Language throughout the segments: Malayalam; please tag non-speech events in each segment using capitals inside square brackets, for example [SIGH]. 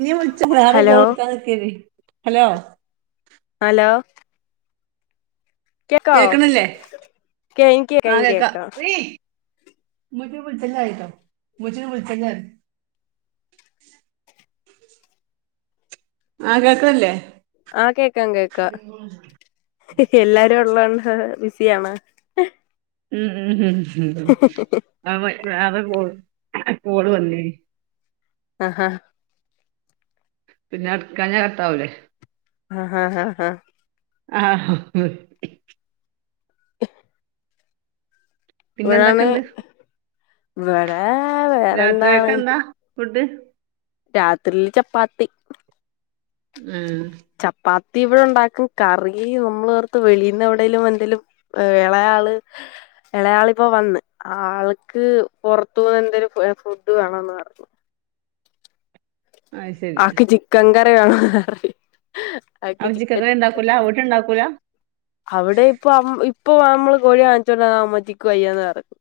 ഇനി വിളിച്ച് വേറെ ഹലോ കോള് ടുക്കാൻ നിക്കേഞ്ഞി ഹലോ. ഹലോ. കേക്കവോ കേക്കണില്ലേ കയ് കയ് കേക്കാം ഉമ്മച്ചിയേ വിളിച്ചല്ലേ പറയിട്ടോ ഉമ്മച്ചിനെ വിളിച്ചല്ലേ പറയ്. ആഹ്‌ കേൾക് ല്ലേ. ആഹ്‌ കേക്കാം കേക്കാം എല്ലാരും ഉള്ളണ്. അ ബിസിയാണോ? ഉം ഉം ഉം. ഉം അവൻ വേറെ കോൾ. ഇപ്പോ ഓള് വന്നിയിനി. ഹ ഹാഹ് പിന്നെ അടയ്ക്കഞ്ഞാ കട്ടാവൂലേ. ആഹ് ഹാ ഹാ ഹാ. ആഹ്‌. പിന്നെ എന്തൊക്കെ ണ്ട്. ഇവടെ. രാത്രിയേക്ക് എന്താ ഫുഡ്? [INAUDIBLE] രാത്രിയില് ചപ്പാത്തി. ഉം. ചപ്പാത്തി ഇവിടെ ഉണ്ടാക്കും കറി നമ്മള് വേർത്ത് വെളീന്ന് എവിടെലും എന്തേലും ഇളയാള് ഇളയാളിപ്പൊ വന്ന് ആള്ക്ക് പുറത്തുന്ന് എന്തെലും ഫെ ഫുഡ് വേണോന്ന് പറഞ് അത് ശരി ആക്ക് ചിക്കൻകറി വേണോന്ന് പറഞ്ഞു. ആൾക്ക് അപ്പൊ ചിക്കൻ കറി ഉണ്ടാക്കൂല ചിക്കൻകറി വീട്ടിൽ ഉണ്ടാക്കൂല അവിടെ ഇപ്പൊ അമ് ഇപ് ഇപ്പൊ നമ്മള് കോഴി വാങ്ങിച്ചോണ്ട് വന്നാ അമ്മച്ചിക്ക് വയ്യാന്ന് പറയും.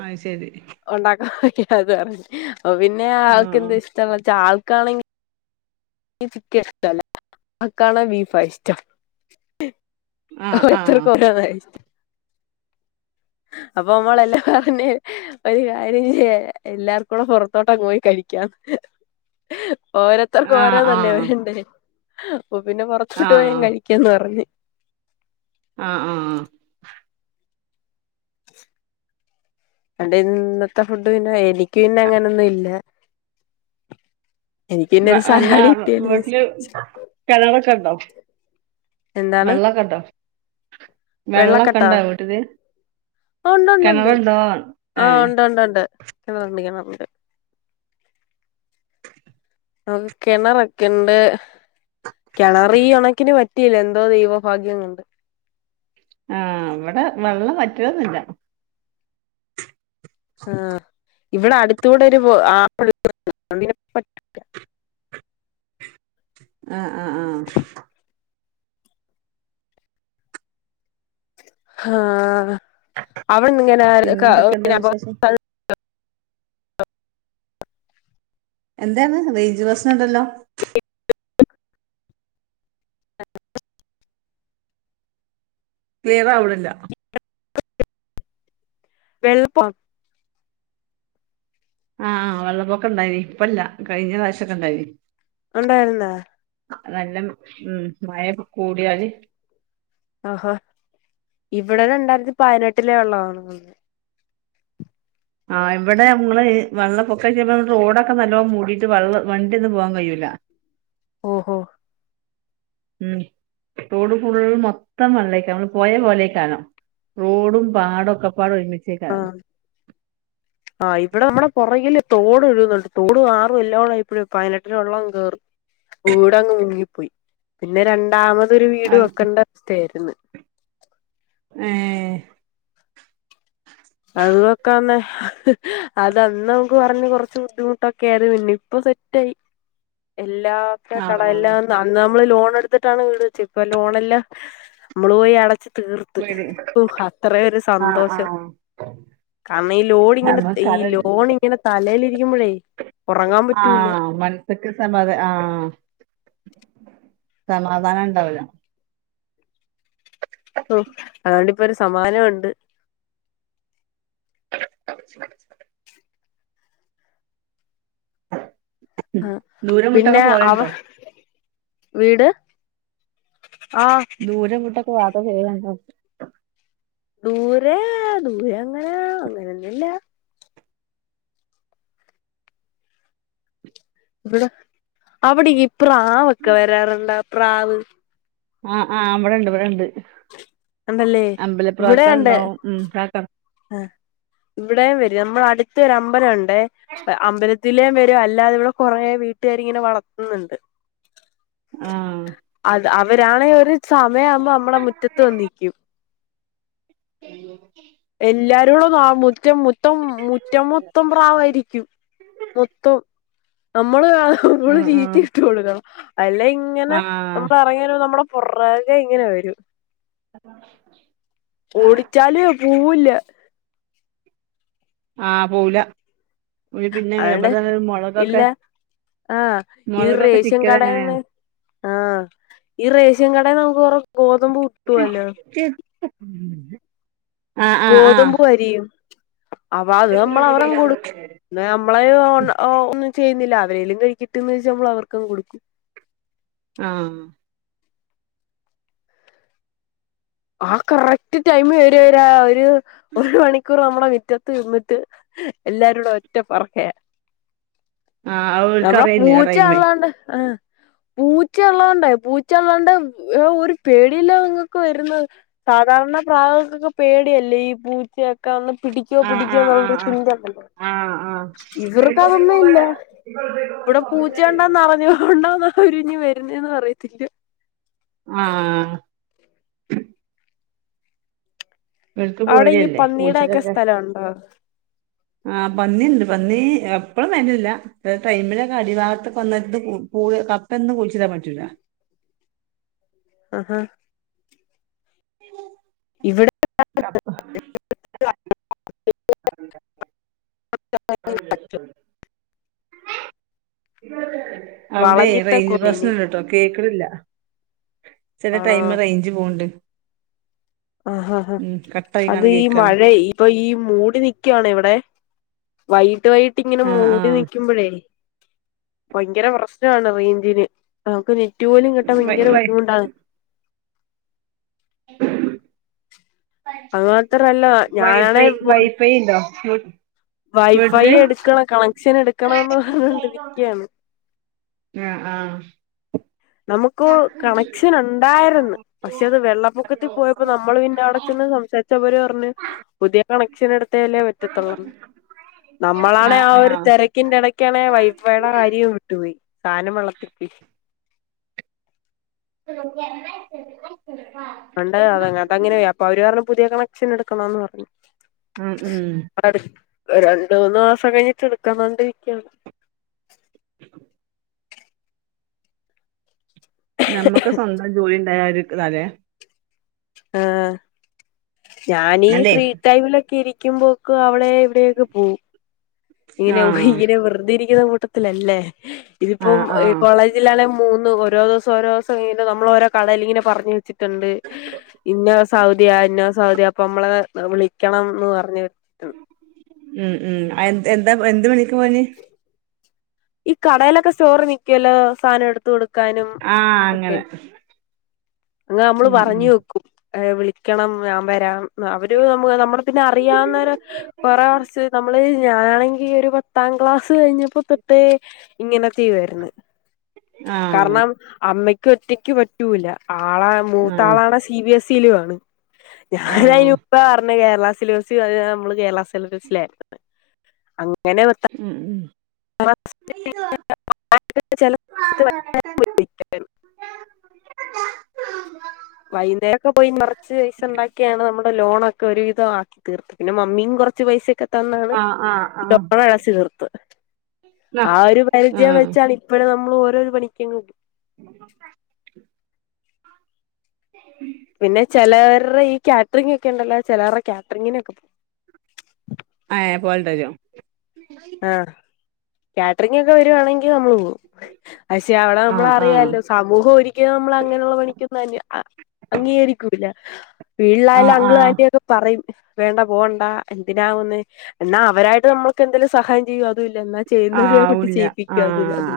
ആഹ്‌ ശരി. ഒണ്ടാക്കാൻ വയ് അത് പറഞ്ഞ്. ഓ പിന്നെ ആ ആൾക്കെന്താ ഇഷ്ടാന്ന് വെച്ചാ ആൾ കാണെങ്കി ചിക്കൻ ഇഷ്ട്ടല്ല ആ കാണ ബീഫാ ഇഷ്ടം ആ ആ ഓരോരുത്തർക്ക് ഓരോന്ന ഇഷ്ട്ടം അപ്പൊ നമ്മളെല്ലാ [UNINTELLIGIBLE] ഒരു കാര്യം ചെയ്യാം എല്ലാർക്കൂടെ പുറത്തോട്ടങ് പോയി കഴിക്കാം ഓരത്തർക്ക് ആ ആ ആ ഓരാന്നല്ലേ വേണ്ടേ പ്പ പിന്നെ പുറത്തോട്ട് ആ പോയങ്ങ് കഴിക്കന്ന് പറഞ്ഞ് ആ ആ ആ അന്റെ ഇന്നത്തെ ഫു ഡ് പിന്നെ എനിക്ക് പിന്നെ അങ്ങനൊന്നും ഇല്ല എനിക്ക് പിന്നെ വ ഒരു അല്ലാ സലാഡ് കിട്ടിയാല് വീട്ടില് കിണർ ഒക്കെണ്ടോ എന്താണ് വെള്ളമൊക്കെ വെള്ളക്കെട്ടോ ഉണ്ടോ വീട്ടില് ആ ഒണ്ട് ണ്ട് ണ്ട് കിണറുണ്ടോ ആ ഏ ഒണ്ട് ണ്ട് ഒണ്ട് കിണറുണ്ട് കിണറുണ്ട് അത് കിണറൊക്കെണ്ട് കിണറി ഉണക്കിന് വറ്റ് റ്റിയില്ല എന്തോ ദൈവഭാഗ്യം കൊണ്ട് ആ ഇവിടെ വെള്ളം വറ്റലോന്നില്ല ആ ഇവിടെ അടുത്തൂടെ ഒരു ആ [UNINTELLIGIBLE] പറ്റൂല്ല ആ ആ ആ ഹാ അവിടെ ന്നിങ്ങനെ പിന്നെന്തൊക്കെയുണ്ട് വിശേഷം [UNINTELLIGIBLE] എന്താണ് റേഞ്ച് പ്രശ്നം എണ്ടല്ലോ [UNINTELLIGIBLE] [UNINTELLIGIBLE] ക്ലിയർ ആവണില്ല [UNINTELLIGIBLE] വെള്ളപ്പം ആഹ് വെള്ളപ്പൊക്ക ഇണ്ടായിന് ഇപ്പല്ല കഴിഞ്ഞ പ്രാവശ്യംഒക്കെ ഇണ്ടായിന് ഉണ്ടാവലണ്ട നല്ല ഉം മഴ കൂടിയാല് ഒഹോ ഇവിടെ രണ്ടായിരത്തി പയനെട്ടിലെ ഒള്ളതാണ് അന്ന് ആ ഇവിടെ നമ്മങ്ങള് വെള്ള പൊക്ക റോഡൊക്കെ നല്ലോ മൂടിട്ട് വെള്ള വണ്ടി ഒന്ന് പോവാൻ കഴിയൂല ഓഹോ ഉം റോഡ് ഫുള്ള് മൊത്തം വെള്ളം അരിക്കും നമ്മള് പോയേ പോലേക്കാലോ റോടും പാടൊക്കെ ആഹ ആ ഇവിടെ നമ്മടെ പുറകിലെ തോട് ഒഴുകുന്നുണ്ട് തോടും ആറും എല്ലാം ഉള്ള ഇപ്പഴു പതിനെട്ടിലെ വെള്ളം കേറും ഊടങ്ങ് മുങ്ങി പോയി പിന്നെ രണ്ടാമതെ തൊരു വീട് വെക്കണ്ട വസ്ഥയാരുന്നു ഏ അത് വെക്കാന്നെ അതന്ന് നമുക്ക് പറഞ്ഞ് കൊറച്ച് ബുദ്ധിമുട്ടൊക്കെയാരുന്നു പിന്നി പ്പൊസെറ്റായി ഇല്ലാത്ത ആഹ് കടെല്ലാം തന്നും നമ്മള് ലോണെടുത്തിട്ടാണെ വീട് വച്ചെ ഇപ്പ ലോണല്ലാം നമ്മളു പോയി അടച്ച തീർത്തു ഓ അത്രയൊരു ആഹ് സന്തോഷം ആഹ് കാമീ ഈ ലോണിങ്ങനെ നമ്മക്ക് ഈ അതല്ല ലോണിങ്ങനെ തലേലിരിക്കുമ്പഴേ ഉറങ്ങാൻ പറ്റൂല സക്കിസമതെ ആ സമാധാനം ഉണ്ടാവൂല ഓ അതുകൊണ്ടിപ്പൊരു സമാധാനം ഉണ്ട് അ [UNINTELLIGIBLE] ആ [UNINTELLIGIBLE] ആ പിന്നെ അവ വീട് ആ ദൂര ദൂർ തക്ക വത്ത ഫേ [UNINTELLIGIBLE] ദൂരെ ദൂരെ അങ്ങനെ അങ്ങനൊന്നി ല്ല ഇവിടെ അവിടീ പ്രാവൊക്കെ വരാറുണ്ടോ പ്രാവ് ആ ആ ഇവിടുണ്ട് ഇവിടുണ്ട് ഉണ്ടല്ലേ ഇവിടേംണ്ട് ഉം പ്രാക്കൾ ആ ഇവിടെ വച് നമ്മളടുത്തൊരമ്പലം ഉണ്ട് ലേ അമ്പലത്തിലെ മെ അല്ലാതെ ഇവിടെ കൊറേ വീട്ടുകാരി ങ്ങനെ വളർത്തുന്നുണ്ട് ആ അവരാളെ വച് ത് സമയമാവുമ്പോ നമ്മടെ മുറ്റത്ത് വന്നിക് എല്ലാരോളും ആ മുറ്റം മുത്തം മുറ്റം മൊത്തം പ്രാവായിരിക്കും മൊത്തോം നമ്മള് ആ മ്മള് ആഹ് ആഹ് തീറ്റിട്ടു കൊടുക്കണം അല്ലെ ഇങ്ങനെ ആഹ് നമ്മൾ ഇറങ്ങി വരുമ്പം നമ്മടെ കൊറേ അല്ലെ ഇങ്ങനെ വരൂ ഓടിച്ചാലു പൂവൂലാ ആ പോവുലാ അതണ്ട് ഇല്ല ആഹ ഈ മുളകൊക്കെ റേഷ്യൻ ചിക്കല് എങ്ങനെ കടേന്ന് ആഹ ഈ റേഷ്യൻ കട നമുക്ക് കൊറ ഗോതമ്പ് കട്ടുവല്ലോ ആഹ് ആഹ് ഗോതമ്പും അരിയും അപ്പ അത് നമ്മള അവര കൊടുക്കും ആഹ് പിന്ന നമ്മള ഒ ചെയ്യുന്നില്ല അവരെേലും കഴിക്കിട്ടന്ന് വെച്ചാ നമ്മൾ അവർക്കങ്ങ് കൊടുക്കും ആഹ ആ കറക്റ്റ് ടൈമ വരേ ര ഒരു ഒരു മണിക്കൂർ നമ്മടെ വി മുറ്റത്ത് നിന്നിട്ട് എല്ലാരോട ഒറ്റ പറക്കയാ ആഹ് അത് നമ്മളെ ഓൽക്കറിയേനി ആ പൂച്ച ടൈമേ ഉള്ളോണ്ട് ആ പൂച്ചയുള്ളോണ്ട പൂച്ചയുള്ളോണ്ട് ഒരു പേടില്ല നിങ്ങക്ക് വരുന്നത് സാധാരണ പ്രാവൊക്കെ പേടിയല്ലേ ഈ പൂച്ചയക്കെ ക്കെന്ന് പിടിക്കോ ആഹ് പിടിക്കോ ആഹ് എന്നുള്ളരു ആഹ് ആഹ് ചിന്തണ്ടല്ലോ ആഹ് ഇവർക്കതൊന്നുല്ല ആഹ് ഇവിടെ പൂച്ച ഉണ്ടന്ന് അർഞ്ഞ കൊണ്ടന്ന ഒരുഞ് വരുന്നേ പറയത്തില്ല ആഹ [INAUDIBLE] അവിടെ ഈ പേടിയല്ലേ പന്നീടെക്കെ സ്ഥലവുണ്ടോ ആഹ പന്നി ഉണ്ട് പന്നി എപ്പഴും വര്ലിരില്ല ടൈമിലൊക്കെ അടിഭാഗത്തൊക്കെ വന്ന് കൂ കപ്പൊന്നും കുഴിച്ചിടാൻ പറ്റൂല ആഹാ [UNINTELLIGIBLE] ഇവിടെ കപ്പ [UNINTELLIGIBLE] [UNINTELLIGIBLE] അവിടെ വളഞ്ഞിട്ട റേഞ്ച് കുന്നിനി പ്രശ്നണ്ട്ട്ടോ കേക്ക്ണില്ല ചില ടൈമ റേഞ്ച് പോവണ്ട് ആഹഹാ ഹാ അത് കട്ടായിക്കാണ്ട് ഈ കേക്കാണ് മഴ ഇപ്പൊ ഈ മൂടി നിക്കാണ് ഇവിടെ വൈ ട്ട വൈകിട്ടിങ്ങനെ ആഹ് മൂടി ആഹ് നിക്കുമ്പഴേ ഭയങ്കര പ്രശ്നാണ് റേഞ്ചിന് നമക്കന പോലും കിട്ടാൻ വൈ ഭയങ്കര വൈ ബുദ്ധിമുട്ടാണ് [UNINTELLIGIBLE] അത് മാത്രല്ല ഞാനാണെ വൈഫൈ വൈഫൈണ്ടോ ശരി വൈഫൈ എടുക്കണം കണക്ഷൻ എടുക്കണോന്ന് പറഞ്ഞോണ്ട് നിക്കിയാണ് ആഹ് ആഹ് നമുക്ക് കണക്ഷൻ ഉണ്ടായിരുന്നു പക്ഷെ അത് വെള്ളപ്പൊക്കത്തിൽ പോയപ്പോ നമ്മൾ പിന്നെ അവിടെച്ചന്ന് സംസാരിച്ച് അവര് പറഞ്ഞ് പുതിയ കണക്ഷൻ എടുത്തേല്ലേ പറ്റത്തുള്ളന്ന് നമ്മളാണേ ആഹ് ആ ഒരു ആഹ് തെരക്കിന്റെ എടക്കാണേ വൈഫൈയുടെ കാര്യവും വിട്ടുപോയി സാനം വെള്ളത്തിൽ പോയി പണ്ട് അത് അങ്ങത്തങ്ങനെയാ അപ്പ അവര് പറഞ്ഞ് പുതിയ കണക്ഷൻ എടു ക്കണോന്ന് പറഞ്ഞു ഉം ഉം [UNINTELLIGIBLE] രണ്ട് മൂന്ന് മാസം കഴിഞ്ഞിട്ട് എടുക്കാന്ക്കണ്ടിരിക്കാണ് നമ്മക്ക് സ്വന്തം ജോലിണ്ടായ ഒര് ക്ക്താല്ലെ ആ ഞാനീ അല്ലേ ഫ്രീ ടൈമിലൊക്കെ ഇരി ക്കുമ്പോക്കെ അവിടെ ഇവിടെക്ക പോവും ഇങ്ങനെ ആഹ് ഉഹ്‌യ്യിനെ വെറുതെ ഇരി ഇയാ കൂട്ടത്തിലല്ലേ ഇതിപ്പം ആഹ് ആഹ് കോളേജിലാണെ മൂന്ന് ഓരോ ദിവസം ഓരോസം ഈ നമ്മളോരോ കടയിലിങ്ങനെ പറഞ്ഞ് വെച്ചിട്ടുണ്ട് ഇന്നോസം അവധിയാ ഇന്നോസം അവധിയാ അപ്പം അമ്മള് വിളിക്കണന്ന് പറഞ്ഞ് ഉം ഉം അന് എന്താ എന്ത് [UNINTELLIGIBLE] പണി ഈ കടേലൊക്കെ സ്റ്റോറി നിക്കല്ലോ സാനം എടുത്ത് കൊടു ആ അങ്ങനെ അത് നമ്മള് ഉം പറഞ്ഞു ഉം വെക്കും ഏ വിളിക്കണം ഞാൻ വരാം അവര് നമ്മള് നമ്മള പിന്നെ അറിയാവുന്നവര് കൊറെ വർസായ നമ്മളെ ഞാനാ ആണെങ്കിൽ ഒരു പത്താം ക്ലാസ് കഴിഞ്ഞ് ട്ട് ഇങ്ങനെ ചെയ്യുവാര്ന്ന് ആഹ് കാരണം അമ്മയ് ക്ക് ഒറ്റക്ക് പറ്റൂല ആ ആളെ മൂത്ത ആഹ് ആളാണെ സി ബി എസ് ഇലു വാണ് ആഹ് ഞാനയിന്പ്പഴാ അറ്ഞ്ഞെ കേ വാ സിലിബസി [UNINTELLIGIBLE] നമ്മള് കേരള സിലബസിലാര്ന്ന്‌ അങ്ങ് ഉം ഉം [UNINTELLIGIBLE] ച്ചാലും [UNINTELLIGIBLE] വൈന്നേരാെക്കെ പോയ് നറച്ച് പൈസണ്ടാക്കിയാണ് നമ്മൾ ലോണൊക്കെ ഒര് വിധം ആക്കി തീർത്ത് പിന്നെ മമ്മീം കൊറച്ച് പൈസെ ക്കെ തന്നാണ് ആഹ് ആഹ് ആഹ് ലോണടച്ച് തീർത്ത് ന്നാ ആ ഒര് പരിചയം ആഹ് വെച്ചാണ് ഇപ്പഴും നം ള് ഓരോരോ പണിക്ക്യങ്ങ് പിന്നെ ചെലവർടെ ഈ കാറ്ററിങ് ഒക്കെ ഒണ്ടല്ലോ ചെലവർടെ കാറ്ററിങ്ങിനാക്കെ പോം. ഏഹ് പോവല്ണ്ടായ്ന്യോ. ആഹ് കാറ്ററിംങ്ങ് ഒക്കെ വെരുവാണെങ്കി നമ്മള് പോവും. പശെ അവടെ നമ്മള ആഹ് ആഹ് അറിയാല്ലോ സമൂഹം ഒരിക്കലും നമ്മള് അങ്ങനെയുള്ള പണിക്കൊന്നും അന് അ അംഗീകരിക്കൂല്ലാ. വീട്ലായാലും ആഹ് അങ്കിളും ആഹ് ആന്റിയൊക്കെ പറയും. വേണ്ട പോവണ്ടാ എന്തിനാവുന്നേ എന്നാ അവരായിട്ട് നമ്മൾക്ക് എന്തേലും സഹായം ചെയ്യോ അതു ഇ ല്ല ന്നാ ചെയ്യ്ന്നവരെ യൊട്ടി ആവൂല്ല ചെയ്യിപ്പിക്ക്യോ അതൂ ഇല്ലാ. ആഹ്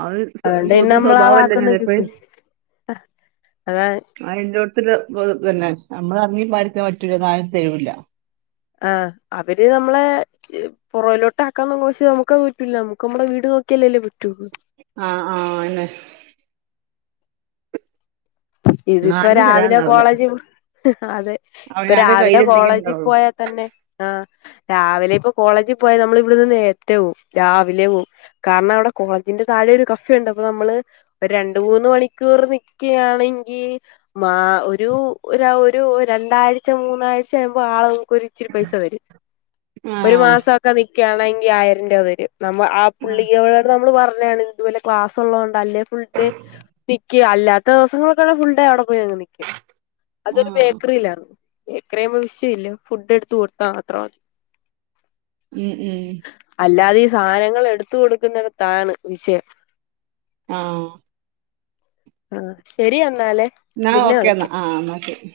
അഹ് സൊ പിന്നെ പൊതു നമ്മൾ ആ സ്വഭാവല്ലെ വാക്കൊന്നും കേക്കൂല [UNINTELLIGIBLE] അതാ അതെല്ലോട്ത്തൂല്ലെ പൊതു ഇതന്നെ. നമ്മള് എർങ്ങീ പോവായിരിക്കാൻ പറ്റുല്ലാ ഇന്നാ ആരും തെരുല്ലാ. ആഹ് അവര് നമ്മളെ ചെ പൊറൊവിലോട്ട് ആക്കാന്ന് നോക്കും. പഷെ നമുക്കത് പറ്റൂല്ലാ നമുക്ക് നമ്മടെ വീട് നോക്കിയാലല്ലേ പറ്റുള്ളൂ ആഹ് ആഹ് അഹന്നെ ഇതിപ്പോ നാട്ടില് രാവിലെ തരാണ്ടാവൂല കോളേജി [UNINTELLIGIBLE] അതെ ഇപ്പം അവനാന്റെ രാവിലെ കയ്യിലുണ്ടെങ്കി കോളേജി ഉണ്ടാവുള്ളു പോയാ തന്നെ ആഹ് രാവിലെ ഇപ്പോ കോളേജിൽ പോയാ നമ്മള് ഇവടെന്ന് നേരത്തെ പോവും രാവിലെ പോവും കാരണം അവടെ കോളേജിന്റെ താഴെ ഒര് കഫേ ഉണ്ട് അപ്പം നമ്മള് രണ്ട് മൂന്ന് മണിക്കൂർ നിക്കായാണെ ങ്കിൽ മാ ഒരു ഒരു ഒരു രണ്ടാഴ്ച, മൂന്നാഴ്ച കഴിയുമ്പോ ആവും അപ്പോ ഒരു ഇച്ചിരി പൈസ വരും ഒരു ആഹ് മാസവൊക്കെ നിക്കുവാണെങ്കി ആയിരം രൂപ വ നമ്മ ആ പുള്ളിയോട് നമ്മള് പറ ഞ്ഞതാണ് ഇത് പോലെ ക്ലാസ്സ് ഒള്ള കൊണ്ട് അല്ലേൽ ഫുൾടൈം നി ക്കും അല്ലാത്ത ദിവസ ങ്ങള് ഫുൾഡേ അവടെ പോയി അങ്ങ് നിക്കും അതൊരു ആഹ് ബേക്കറിലായിരുന്നു ഇത്രയും വിഷയം ഇല്ലാ ഫുഡ് എടുത്ത് കൊടുത്താ മാത്രം മതി ഉം ഉം അല്ലാതെ ഈ സാധനങ്ങള് എടുത്ത് കൊടുക്കുന്നിടത്താണ് വിഷയം ആഹ് ആ ശരി അ എന്നാ ഓക്കെ എന്നാ ആഹ് എന്നാ ശരി